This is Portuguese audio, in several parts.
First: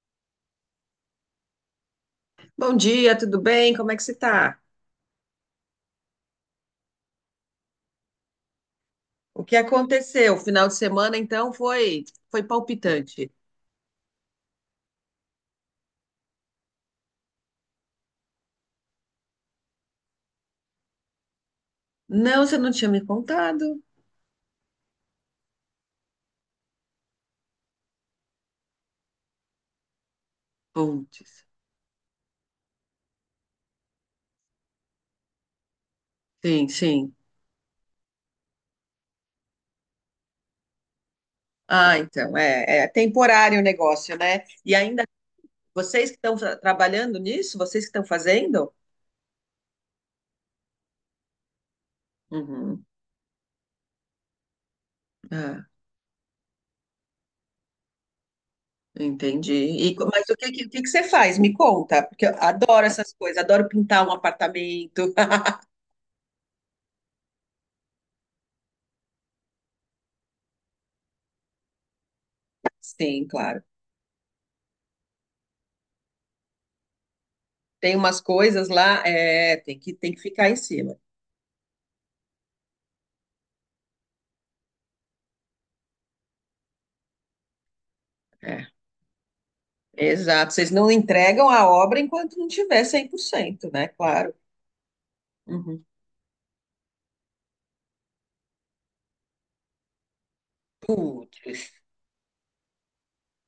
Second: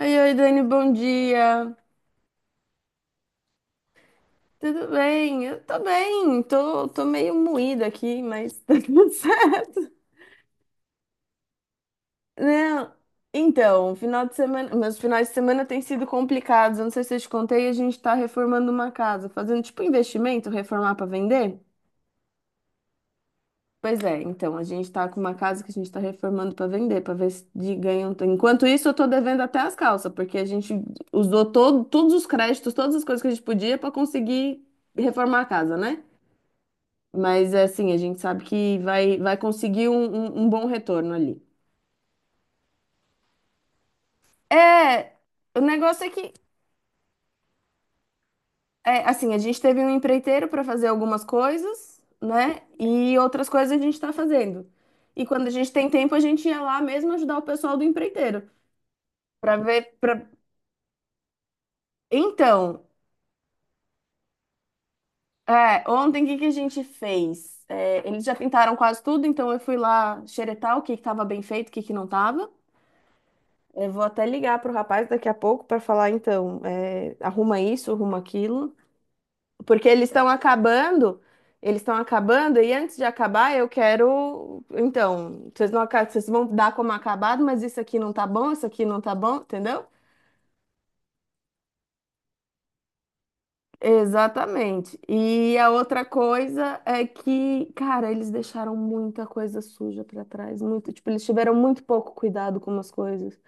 Oi, oi, Dani, bom dia. Bom dia, tudo bem? Como é que você tá? Tudo bem? Eu tô bem, tô meio moída aqui, mas tá tudo O que certo. aconteceu? O final de semana, então, foi foi Não, palpitante. então, final de semana, meus finais de semana têm sido complicados. Eu não sei se eu te contei, a gente tá reformando uma casa, fazendo tipo investimento, reformar pra vender. Não, você não tinha me contado. Pois é, então, a gente tá com uma casa que a gente tá reformando pra vender, pra ver se de ganha um... Enquanto isso, eu tô devendo até as calças, porque a gente Putz. usou todos os créditos, todas as coisas que a gente podia pra conseguir reformar a casa, né? Sim, sim. Mas assim, a gente sabe que vai conseguir um bom retorno ali. Ah, então, é temporário o negócio, né? E ainda, É, o negócio vocês é que que, estão trabalhando nisso, vocês que estão fazendo? é, assim, a gente teve um empreiteiro para fazer algumas coisas, né? Uhum. E outras coisas a gente está fazendo. E quando a Ah, gente tem tempo, a gente ia lá mesmo ajudar o pessoal do empreiteiro entendi. para E ver. co- Pra... mas o o que que você faz? Me conta, porque eu Então, adoro essas coisas, adoro pintar um apartamento. é, ontem o que que a gente fez? É, eles já pintaram quase tudo, então eu fui lá xeretar o que que estava bem feito, o que que não estava. Sim, claro. Eu vou até ligar pro rapaz daqui a pouco para falar, então, é, arruma isso, Tem arruma umas coisas aquilo, lá, tem porque tem que ficar em cima. Eles estão acabando, e antes de acabar, eu quero, então, vocês não, vocês vão dar como acabado, mas isso aqui não tá bom, isso É. aqui não tá bom, entendeu? Exato, vocês não entregam a obra enquanto não tiver 100%, né? Claro. Exatamente. E a Uhum. outra coisa é que, cara, eles deixaram muita coisa suja pra trás, muito, tipo, eles tiveram Putz, muito pouco cuidado com as coisas.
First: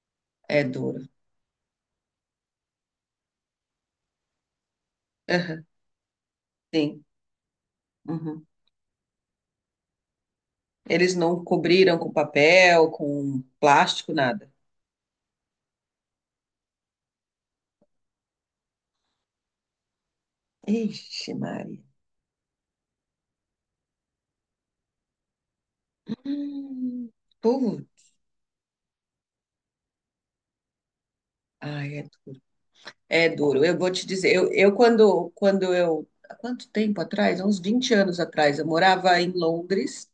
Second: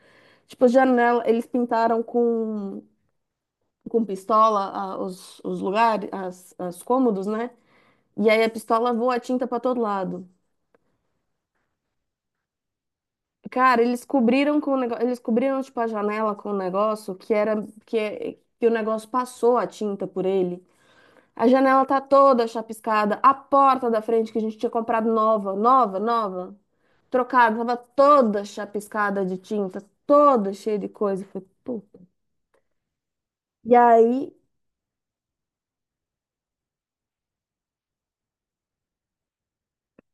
é Tipo, duro. janela, eles pintaram com pistola os Aham, lugares, as sim. cômodos, né? E aí Uhum. a pistola voa a tinta pra todo lado. Eles não cobriram com papel, com Cara, eles plástico, nada. cobriram com o negócio, eles cobriram tipo a janela com o negócio que era que, é- que o negócio passou a tinta por ele. Ixi, A Maria. janela tá toda chapiscada, a porta da frente que a gente tinha comprado nova, nova, nova, Hum, trocada, tava Putz. toda chapiscada de tinta, toda cheia de coisa. Eu falei, "Puta." Ai, é duro. É duro. E Eu vou te aí, dizer, eu quando, quando eu, há quanto tempo atrás? Há uns 20 anos atrás, eu morava em Londres.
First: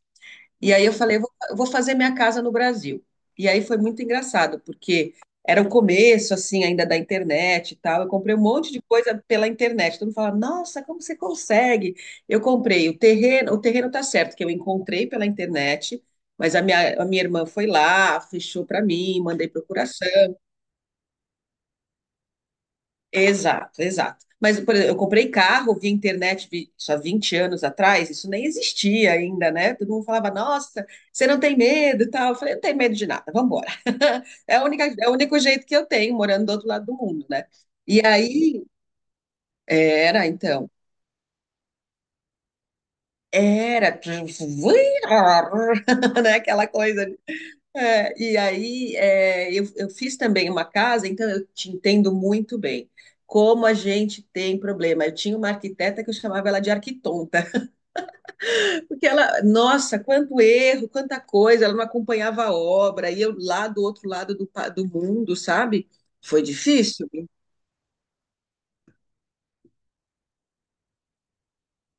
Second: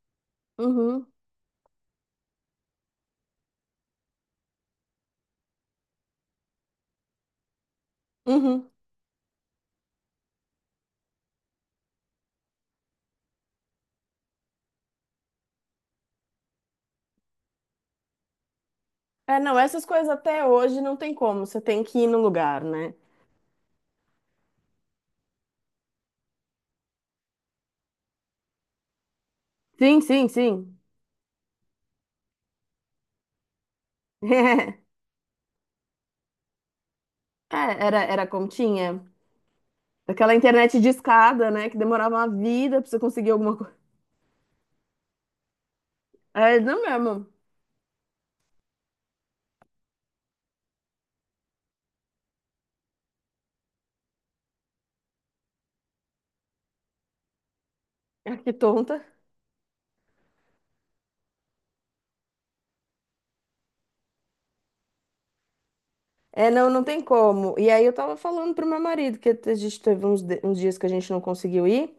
E aí eu uhum, falei, eu vou fazer minha casa no Brasil. E aí foi muito engraçado, porque era o começo, assim, ainda da internet e tal. Eu comprei um uhum. monte de coisa pela internet. Todo mundo fala, nossa, como você consegue? Eu comprei o terreno tá certo, que eu encontrei pela internet, mas a minha irmã foi lá, fechou para mim, É, mandei não, essas coisas procuração. até hoje não tem como, você tem que ir no lugar, né? Exato, exato. Mas, por exemplo, eu comprei carro via internet vi, isso há anos atrás, isso nem existia ainda, né? Todo Sim, mundo sim, falava, sim. nossa, você não tem medo e tal. Eu falei, não tenho medo de nada, vamos embora. É a única, é o único jeito que eu tenho, morando do outro lado do mundo, né? É, era, E era como aí, tinha. era, Aquela então, internet de escada, né? Que demorava uma vida pra você conseguir alguma coisa. era, né? É, Aquela não coisa. mesmo. É, e aí, é, eu fiz também uma casa, então eu te entendo muito bem. Como a gente tem problema. Eu tinha uma arquiteta que eu chamava ela de arquitonta, Ah, que tonta. porque ela, nossa, quanto erro, quanta coisa, ela não acompanhava a obra, e eu lá do outro lado do, do mundo, sabe? Foi É, não, não tem difícil. como. E aí eu tava falando pro meu marido que a gente teve uns dias que a gente não conseguiu ir.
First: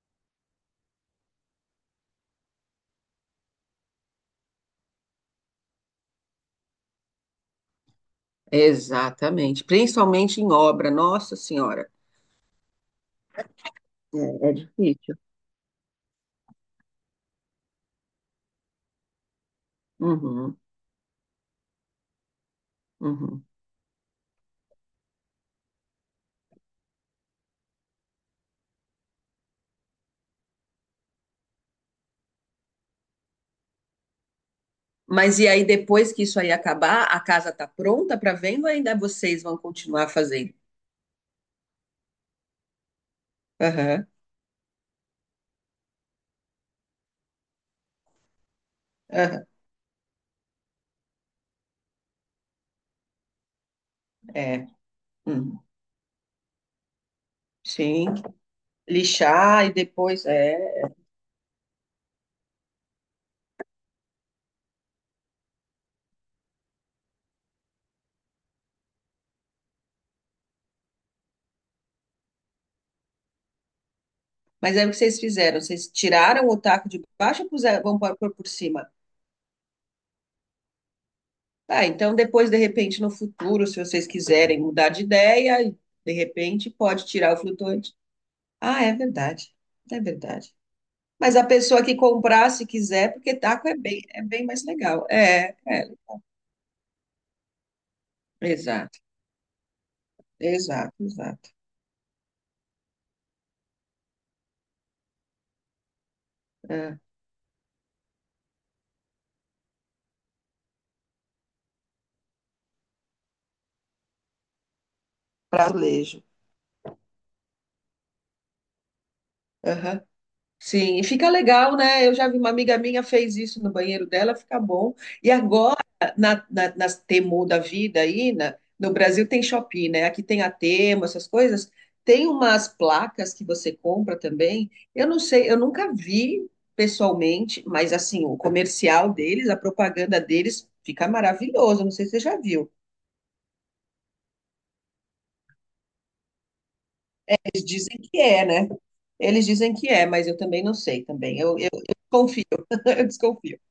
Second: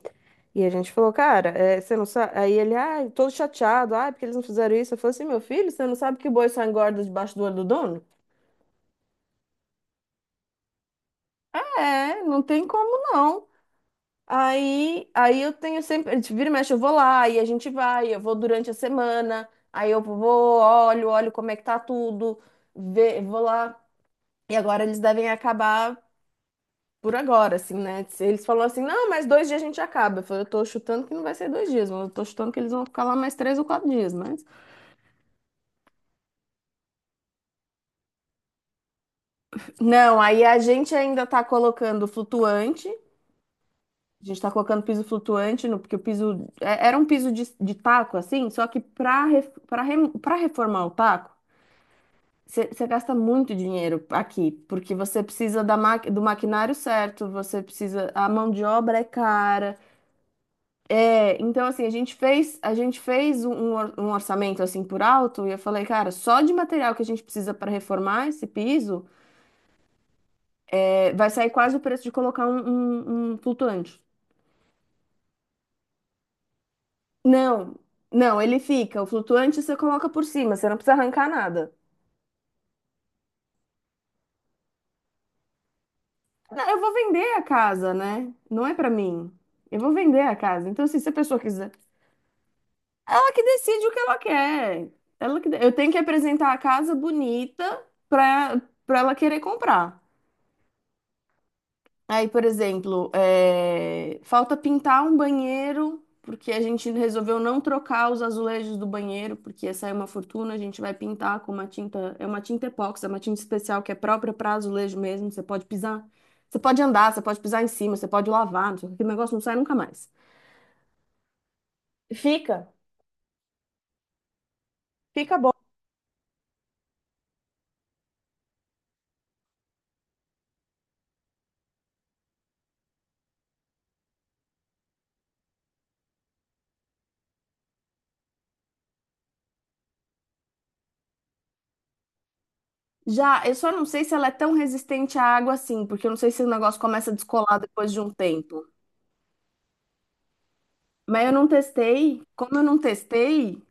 E a gente falou, cara, é, você não sabe. Aí ele, ah, todo chateado, ah, porque eles não fizeram isso. Eu falei assim, meu filho, você não sabe que o boi só engorda debaixo do olho do dono? Exatamente, principalmente em obra, nossa senhora. É, não tem como não. É, é Aí, difícil. aí eu tenho sempre, a gente vira e mexe, eu vou lá, aí a gente vai, eu vou durante a semana, aí eu Uhum, vou, olho, olho como é que tá tudo, vê, vou uhum. lá. E agora eles devem acabar por agora, assim, né? Se eles falaram assim, não, mas dois dias a gente acaba. Eu falei, eu tô chutando que não vai ser dois dias, mas eu tô chutando que eles vão ficar lá mais três ou quatro dias, mas... Mas e aí, depois que isso aí acabar, a casa tá pronta para venda ou ainda vocês vão continuar Não, aí fazendo? a gente ainda tá colocando flutuante, a Aham, gente tá colocando piso flutuante, no, porque o piso... Era um piso de taco, assim, só que pra, aham, pra reformar o taco, você gasta muito dinheiro aqui, é. porque você Hum, precisa da do maquinário certo, você sim, precisa, a mão de obra é lixar e cara. depois, é. É, então assim, a gente fez um, um orçamento assim por alto e eu falei, cara, só de material que a gente precisa para reformar esse piso, é, vai sair quase o preço de colocar um, um flutuante. Mas é o que vocês fizeram, vocês tiraram o taco de baixo e Não, puseram, vão pôr não, por ele cima. fica. O flutuante você coloca por cima, você não precisa arrancar nada. Tá, então depois, de repente, no futuro, se vocês quiserem mudar de ideia, de Não, repente eu vou pode tirar vender o a casa, flutuante. né? Não é Ah, para é mim. verdade, Eu vou é vender a verdade. casa. Então, assim, se a Mas pessoa a quiser pessoa que comprar, se quiser, ela porque que taco decide o que ela é bem mais quer. legal. Eu tenho que apresentar a casa bonita para para Exato. ela querer comprar. Exato, exato. Aí, por exemplo, é, falta pintar um banheiro, porque a gente É, resolveu não trocar os azulejos do banheiro, porque ia sair uma fortuna. A gente vai pintar com uma tinta, é uma tinta epóxi, é uma tinta especial que é própria para azulejo mesmo. Você pode pisar, azulejo. você pode andar, você pode pisar em cima, você pode lavar, não sei o que, aquele negócio não sai nunca Aham. mais. Sim, e fica legal, né? Eu já vi uma Fica. amiga minha fez isso no banheiro dela, fica bom. E Fica. agora, nas Temu da vida aí, no Brasil tem Shopee, né? Aqui tem a Temu, essas coisas. Tem umas placas que você compra também. Eu não sei, eu nunca vi pessoalmente, mas assim, o comercial deles, a propaganda deles fica maravilhoso. Não sei se você já viu. Já, eu só não sei se ela é tão resistente à água assim, porque eu não sei se o negócio começa a descolar Eles depois dizem de um que é, tempo. né? Eles dizem que é, mas eu também não sei Mas eu também. não Eu testei. confio, Como eu não eu desconfio. testei,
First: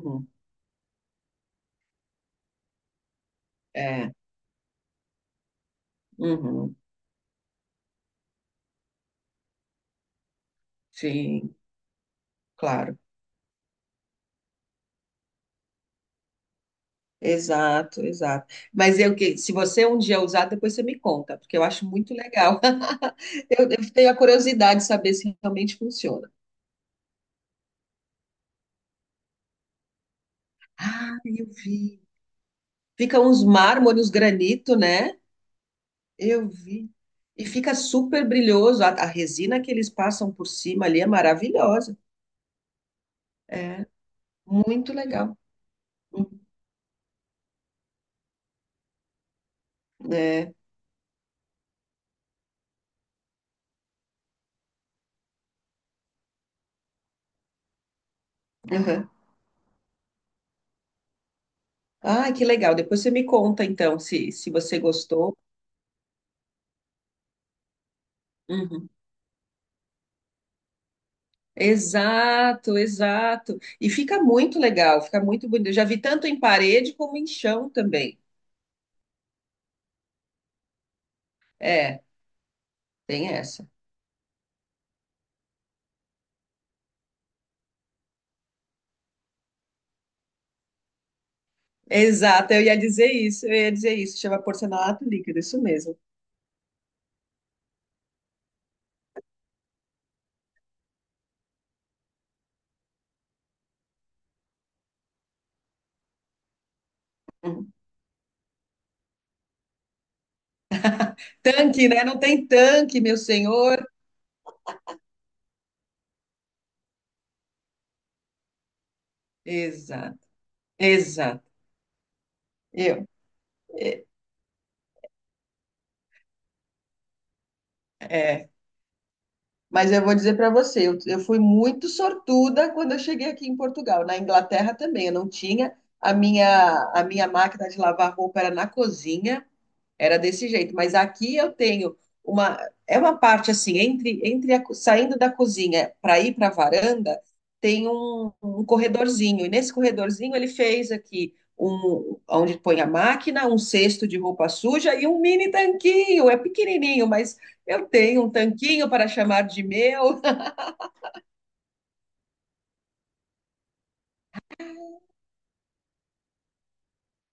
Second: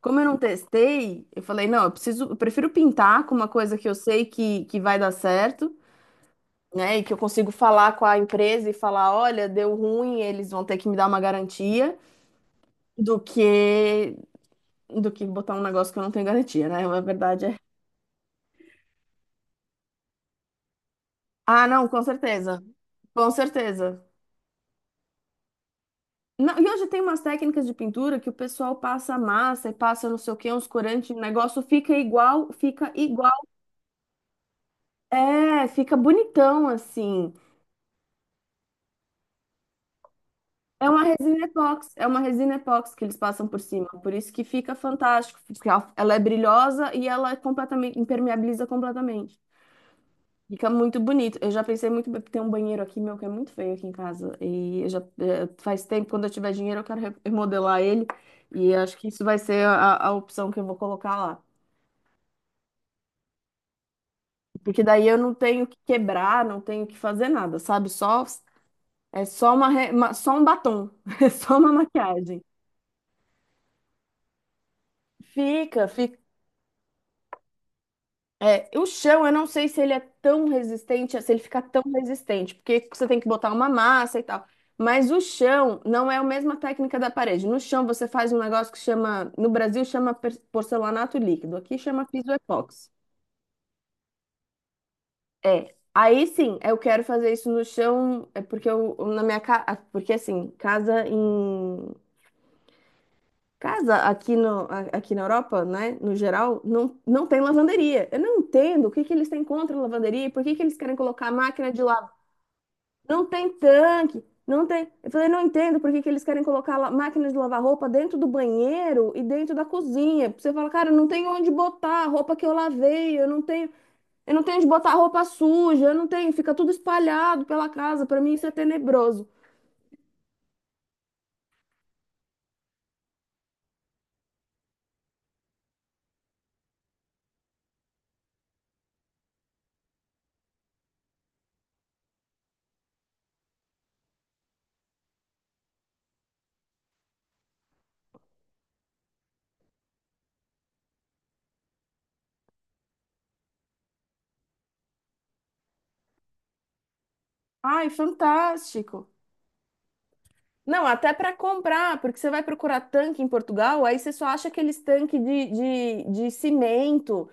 como eu não testei, eu falei, não, eu preciso, eu prefiro pintar com uma coisa que eu é, sei que vai dar certo, uhum, né? E que eu consigo falar com a empresa e falar, olha, deu ruim, eles vão ter que me dar uma sim, garantia, claro. do que do que botar um negócio que eu não tenho garantia, né? A verdade é. Exato, exato. Mas eu que se você um dia usar, depois você me conta, porque eu Ah, acho não, com muito legal. certeza. Com eu certeza. tenho a curiosidade de saber se realmente funciona. Não, e hoje tem umas técnicas de pintura que o pessoal passa massa e passa não sei o que, uns corantes, Ah, o eu negócio fica vi. igual, fica Fica igual. uns mármore, uns granito, né? É, fica Eu bonitão vi. assim. E fica super brilhoso. A resina que eles passam por cima É ali uma é resina epóxi, maravilhosa. é uma resina epóxi que eles passam por É cima, por isso que fica muito legal. fantástico, porque ela é brilhosa e ela é completamente impermeabiliza completamente. É. Fica muito bonito. Eu já pensei muito bem, tem um banheiro aqui meu que é muito feio aqui em casa e eu já faz tempo quando eu tiver dinheiro eu quero remodelar ele e acho que Aham. isso vai ser a opção que eu vou colocar lá. Ai, que legal. Depois você me conta, então, se você Porque daí eu não gostou. tenho que quebrar, não tenho que fazer nada, sabe? Só Uhum. é só uma, só um batom, é só uma maquiagem. Exato, exato. E fica muito legal, fica muito bonito. Eu já Fica, vi fica. tanto em parede como em chão também. É, o chão, eu não sei se ele é tão resistente, se ele fica tão É, resistente, porque você tem que tem botar uma essa. massa e tal. Mas o chão não é a mesma técnica da parede. No chão você faz um negócio que chama, no Brasil chama porcelanato líquido, aqui chama piso Exato, eu ia epóxi. dizer isso, eu ia dizer isso. Chama porcelanato líquido, isso É. mesmo. Aí sim, eu quero fazer isso no chão, é porque eu na minha casa, porque assim, casa em casa aqui no aqui na Europa, né, no geral, não tem Uhum. lavanderia. Eu não entendo o que que eles têm contra a lavanderia, e por que que eles querem colocar a máquina de Tanque, né? lavar? Não tem tanque, meu Não tem senhor. tanque, não tem. Eu falei, não entendo por que que eles querem colocar máquina de lavar roupa dentro do banheiro e dentro da Exato, cozinha. Você fala, cara, não tem exato. onde botar a roupa que eu Eu. lavei, eu não tenho de botar roupa suja, eu não tenho, fica tudo espalhado pela casa. Pra mim isso É. é tenebroso. Mas eu vou dizer para você, eu fui muito sortuda quando eu cheguei aqui em Portugal. Na Inglaterra também, eu não tinha. A minha máquina de lavar roupa era na cozinha. Era desse jeito, mas aqui eu tenho uma é uma parte assim entre saindo da cozinha para ir para a varanda, tem um corredorzinho e nesse corredorzinho ele fez aqui um onde põe a máquina, um cesto de roupa suja e um mini tanquinho. É pequenininho, mas eu Ai, tenho um tanquinho fantástico. para chamar de meu. Não, até pra comprar, porque você vai procurar tanque em Portugal, aí você só acha aqueles tanques de cimento.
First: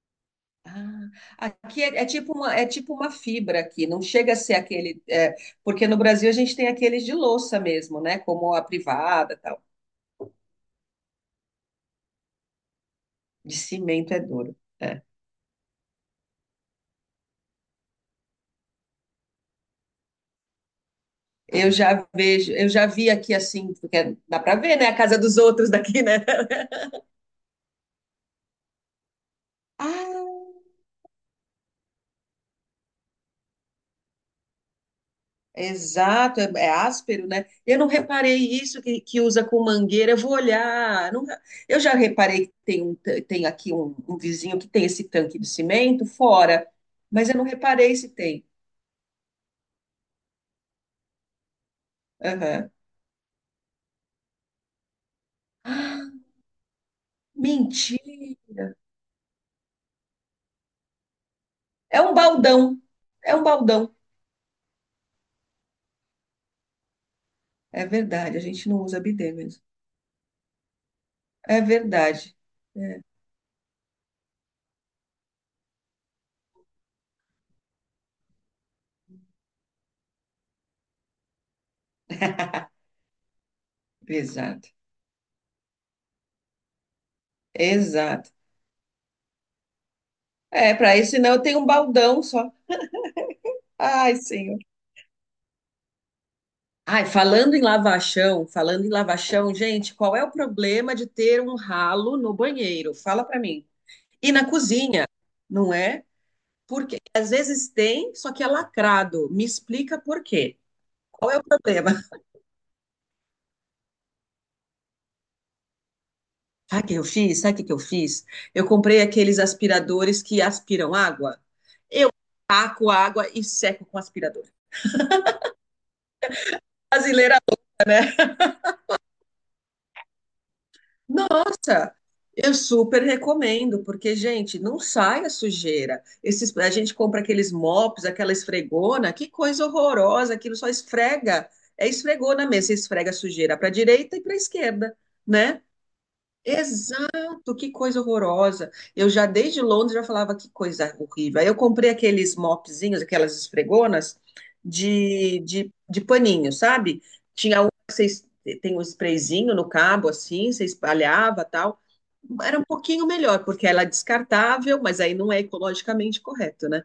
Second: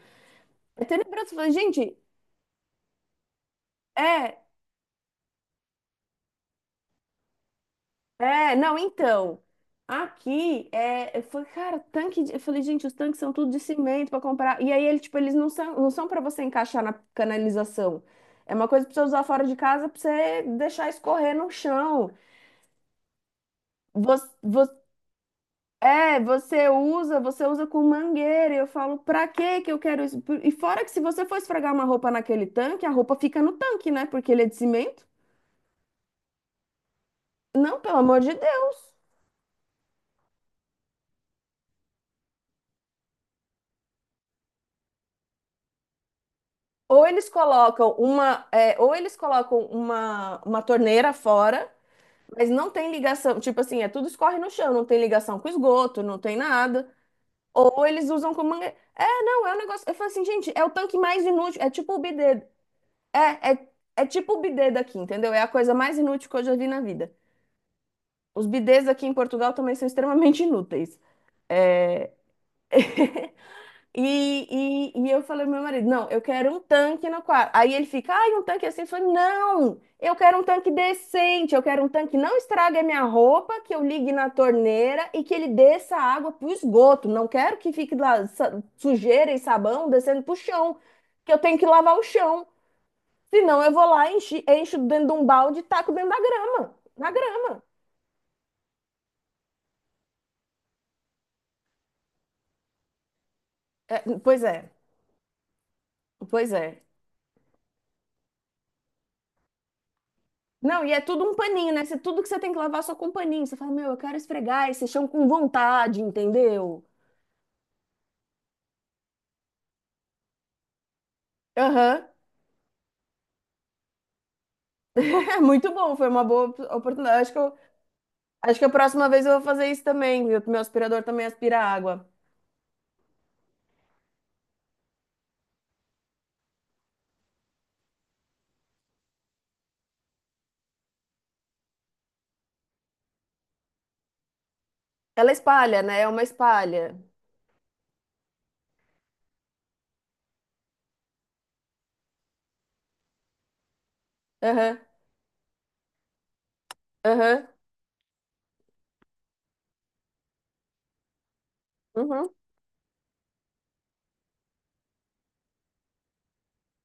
É tenebroso. Você Ah, fala, aqui é, gente, é tipo uma fibra aqui, não chega a é, ser aquele, é, porque no Brasil a gente tem aqueles de louça mesmo, né? Como é, a não, privada, então. tal. Aqui é, eu falei, cara, tanque de... Eu falei, gente, os tanques são tudo De de cimento cimento pra é duro. comprar. E aí ele, É. tipo, eles não são para você encaixar na canalização. É uma coisa pra você usar fora de casa pra você deixar escorrer no Eu já chão. vejo, eu já vi aqui assim, porque Você, dá para você, ver, né? A casa dos outros daqui, é, né? Você usa com mangueira. E eu falo, pra que que eu quero isso? E Ah, fora que se você for esfregar uma roupa naquele tanque, a roupa fica no tanque, né? Porque ele é de cimento. exato, é, é áspero, né? Eu Não, não pelo amor de reparei isso Deus. Que usa com mangueira, eu vou olhar. Eu já reparei que tem, um, tem aqui um vizinho que tem esse tanque de cimento fora, mas eu não reparei se tem. Ou eles colocam uma torneira fora, mas não Aham. tem ligação. Tipo assim, é tudo escorre no chão, não tem ligação com Ah, esgoto, não tem nada. Ou eles usam com mentira! mangueira. É, não, é um negócio. Eu falo assim, gente, é o tanque mais inútil. É tipo É o um bidê. baldão, é um É, é, baldão. é tipo o bidê daqui, entendeu? É a coisa mais inútil que eu já vi na vida. É verdade, a Os gente não bidês usa aqui em bidê Portugal mesmo. também são extremamente inúteis. É verdade. É. E eu falei pro meu marido, não, eu quero um tanque no quarto. Aí ele fica, ai, um tanque assim. Eu falei, não, eu quero um tanque decente, eu quero um tanque que não estrague a minha roupa, que eu ligue na Exato, torneira e que ele desça a água pro esgoto. Não quero que fique lá exato. Sujeira e sabão descendo pro É, chão, para isso, senão que eu eu tenho tenho que um lavar o baldão chão. só. Senão eu vou lá, Ai, senhor. encho dentro de um balde e taco dentro da grama. Ai, Na grama. Falando em lava chão, gente, qual é o problema de ter um ralo no banheiro? Fala pra mim. É, E pois na é, cozinha, não é? pois é. Porque às vezes tem, só que é lacrado. Me explica por quê. Não, e é tudo Qual um é o paninho, né? problema? Tudo que você tem que lavar é só com paninho. Você fala, meu, eu quero esfregar esse chão com vontade, entendeu? Sabe o que que eu fiz? Eu comprei aqueles aspiradores que aspiram água. Aham. Eu taco água e seco com aspirador. É muito bom, foi uma boa oportunidade. Acho que, Brasileira. Acho que a próxima vez eu vou fazer isso também, viu? Meu aspirador também aspira Nossa, água. eu super recomendo, porque, gente, não sai a sujeira. Esses, a gente compra aqueles mops, aquela esfregona, que coisa horrorosa, aquilo só esfrega. É esfregona mesmo, você esfrega a sujeira para a direita e para a esquerda, Ela né? espalha, né? É uma espalha. Exato, que coisa horrorosa. Eu já desde Londres já falava que coisa horrível. Aí eu comprei aqueles mopzinhos, aquelas esfregonas Aham, de paninho, sabe? aham, Tinha um que vocês tem um sprayzinho no cabo assim, você espalhava, tal. uhum. Era um pouquinho melhor, porque ela é descartável, mas aí não é ecologicamente correto, né?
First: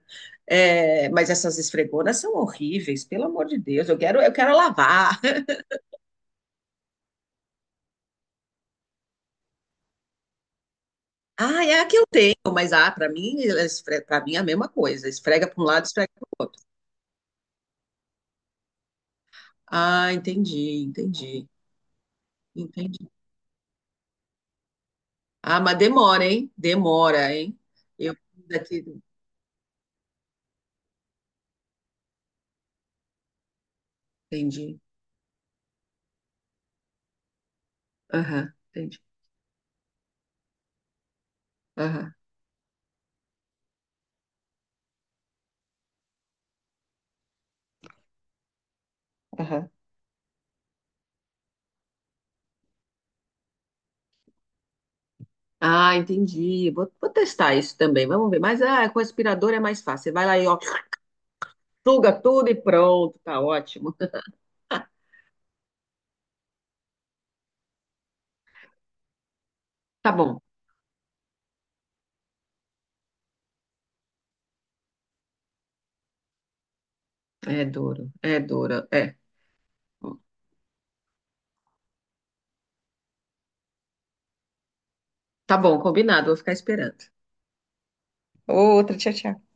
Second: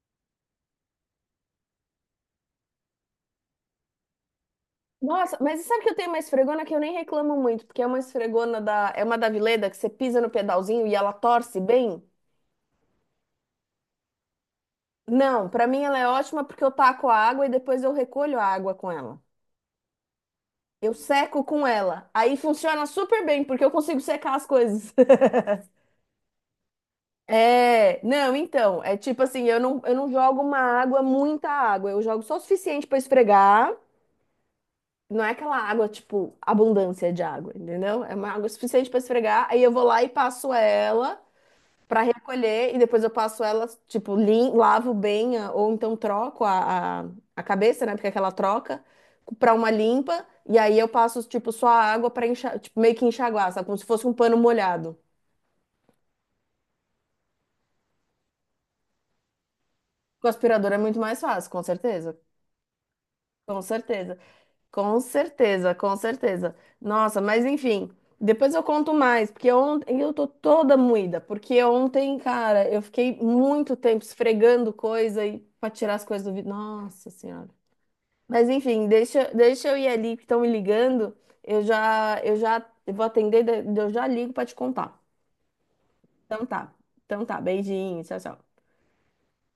É, mas essas esfregonas são horríveis, pelo amor de Deus. Eu quero lavar. Nossa, mas sabe que eu tenho uma esfregona que eu nem reclamo muito, porque é uma esfregona da, é uma da Vileda que você pisa no pedalzinho e ela torce Ah, é a que bem? eu tenho, mas ah, para mim é a mesma coisa. Esfrega Não, para um pra mim lado, ela é esfrega para ótima o outro. porque eu taco a água e depois eu recolho a água com ela. Ah, Eu seco com ela. Aí funciona entendi. super bem, porque eu consigo secar as coisas. Ah, mas demora, hein? Demora, hein? É, Eu não, então, daqui, é tipo assim, eu não jogo uma água, muita água, eu jogo só o suficiente pra esfregar. entendi. Não é aquela água, tipo, abundância de água, entendeu? É uma água Aham, suficiente entendi. pra esfregar, aí eu vou lá e passo ela. Para Aham, recolher e depois eu passo ela, tipo, lavo bem, ou então troco a cabeça, né? Porque é aquela troca, para aham. uma limpa, e aí eu passo, tipo, só a água para enxaguar, tipo, meio que enxaguar, sabe? Como se fosse um pano molhado. Ah, entendi. Vou testar isso também. Vamos ver. Mas ah, com aspirador é mais fácil. Você vai Com lá e ó, aspirador é muito mais fácil, com suga certeza. tudo e pronto. Tá Com ótimo. certeza. Com certeza. Nossa, mas enfim. Depois eu conto mais, porque ontem Tá eu tô bom. toda moída, porque ontem, cara, eu fiquei muito tempo esfregando coisa e para tirar as coisas do vidro. Nossa Senhora. É duro, é Mas enfim, duro. É. Deixa eu ir ali que estão me ligando. Eu vou atender, eu já ligo para te contar. Tá bom, combinado. Vou Então ficar tá. esperando. Então tá, beijinho, tchau, tchau. Outra, tchau, tchau.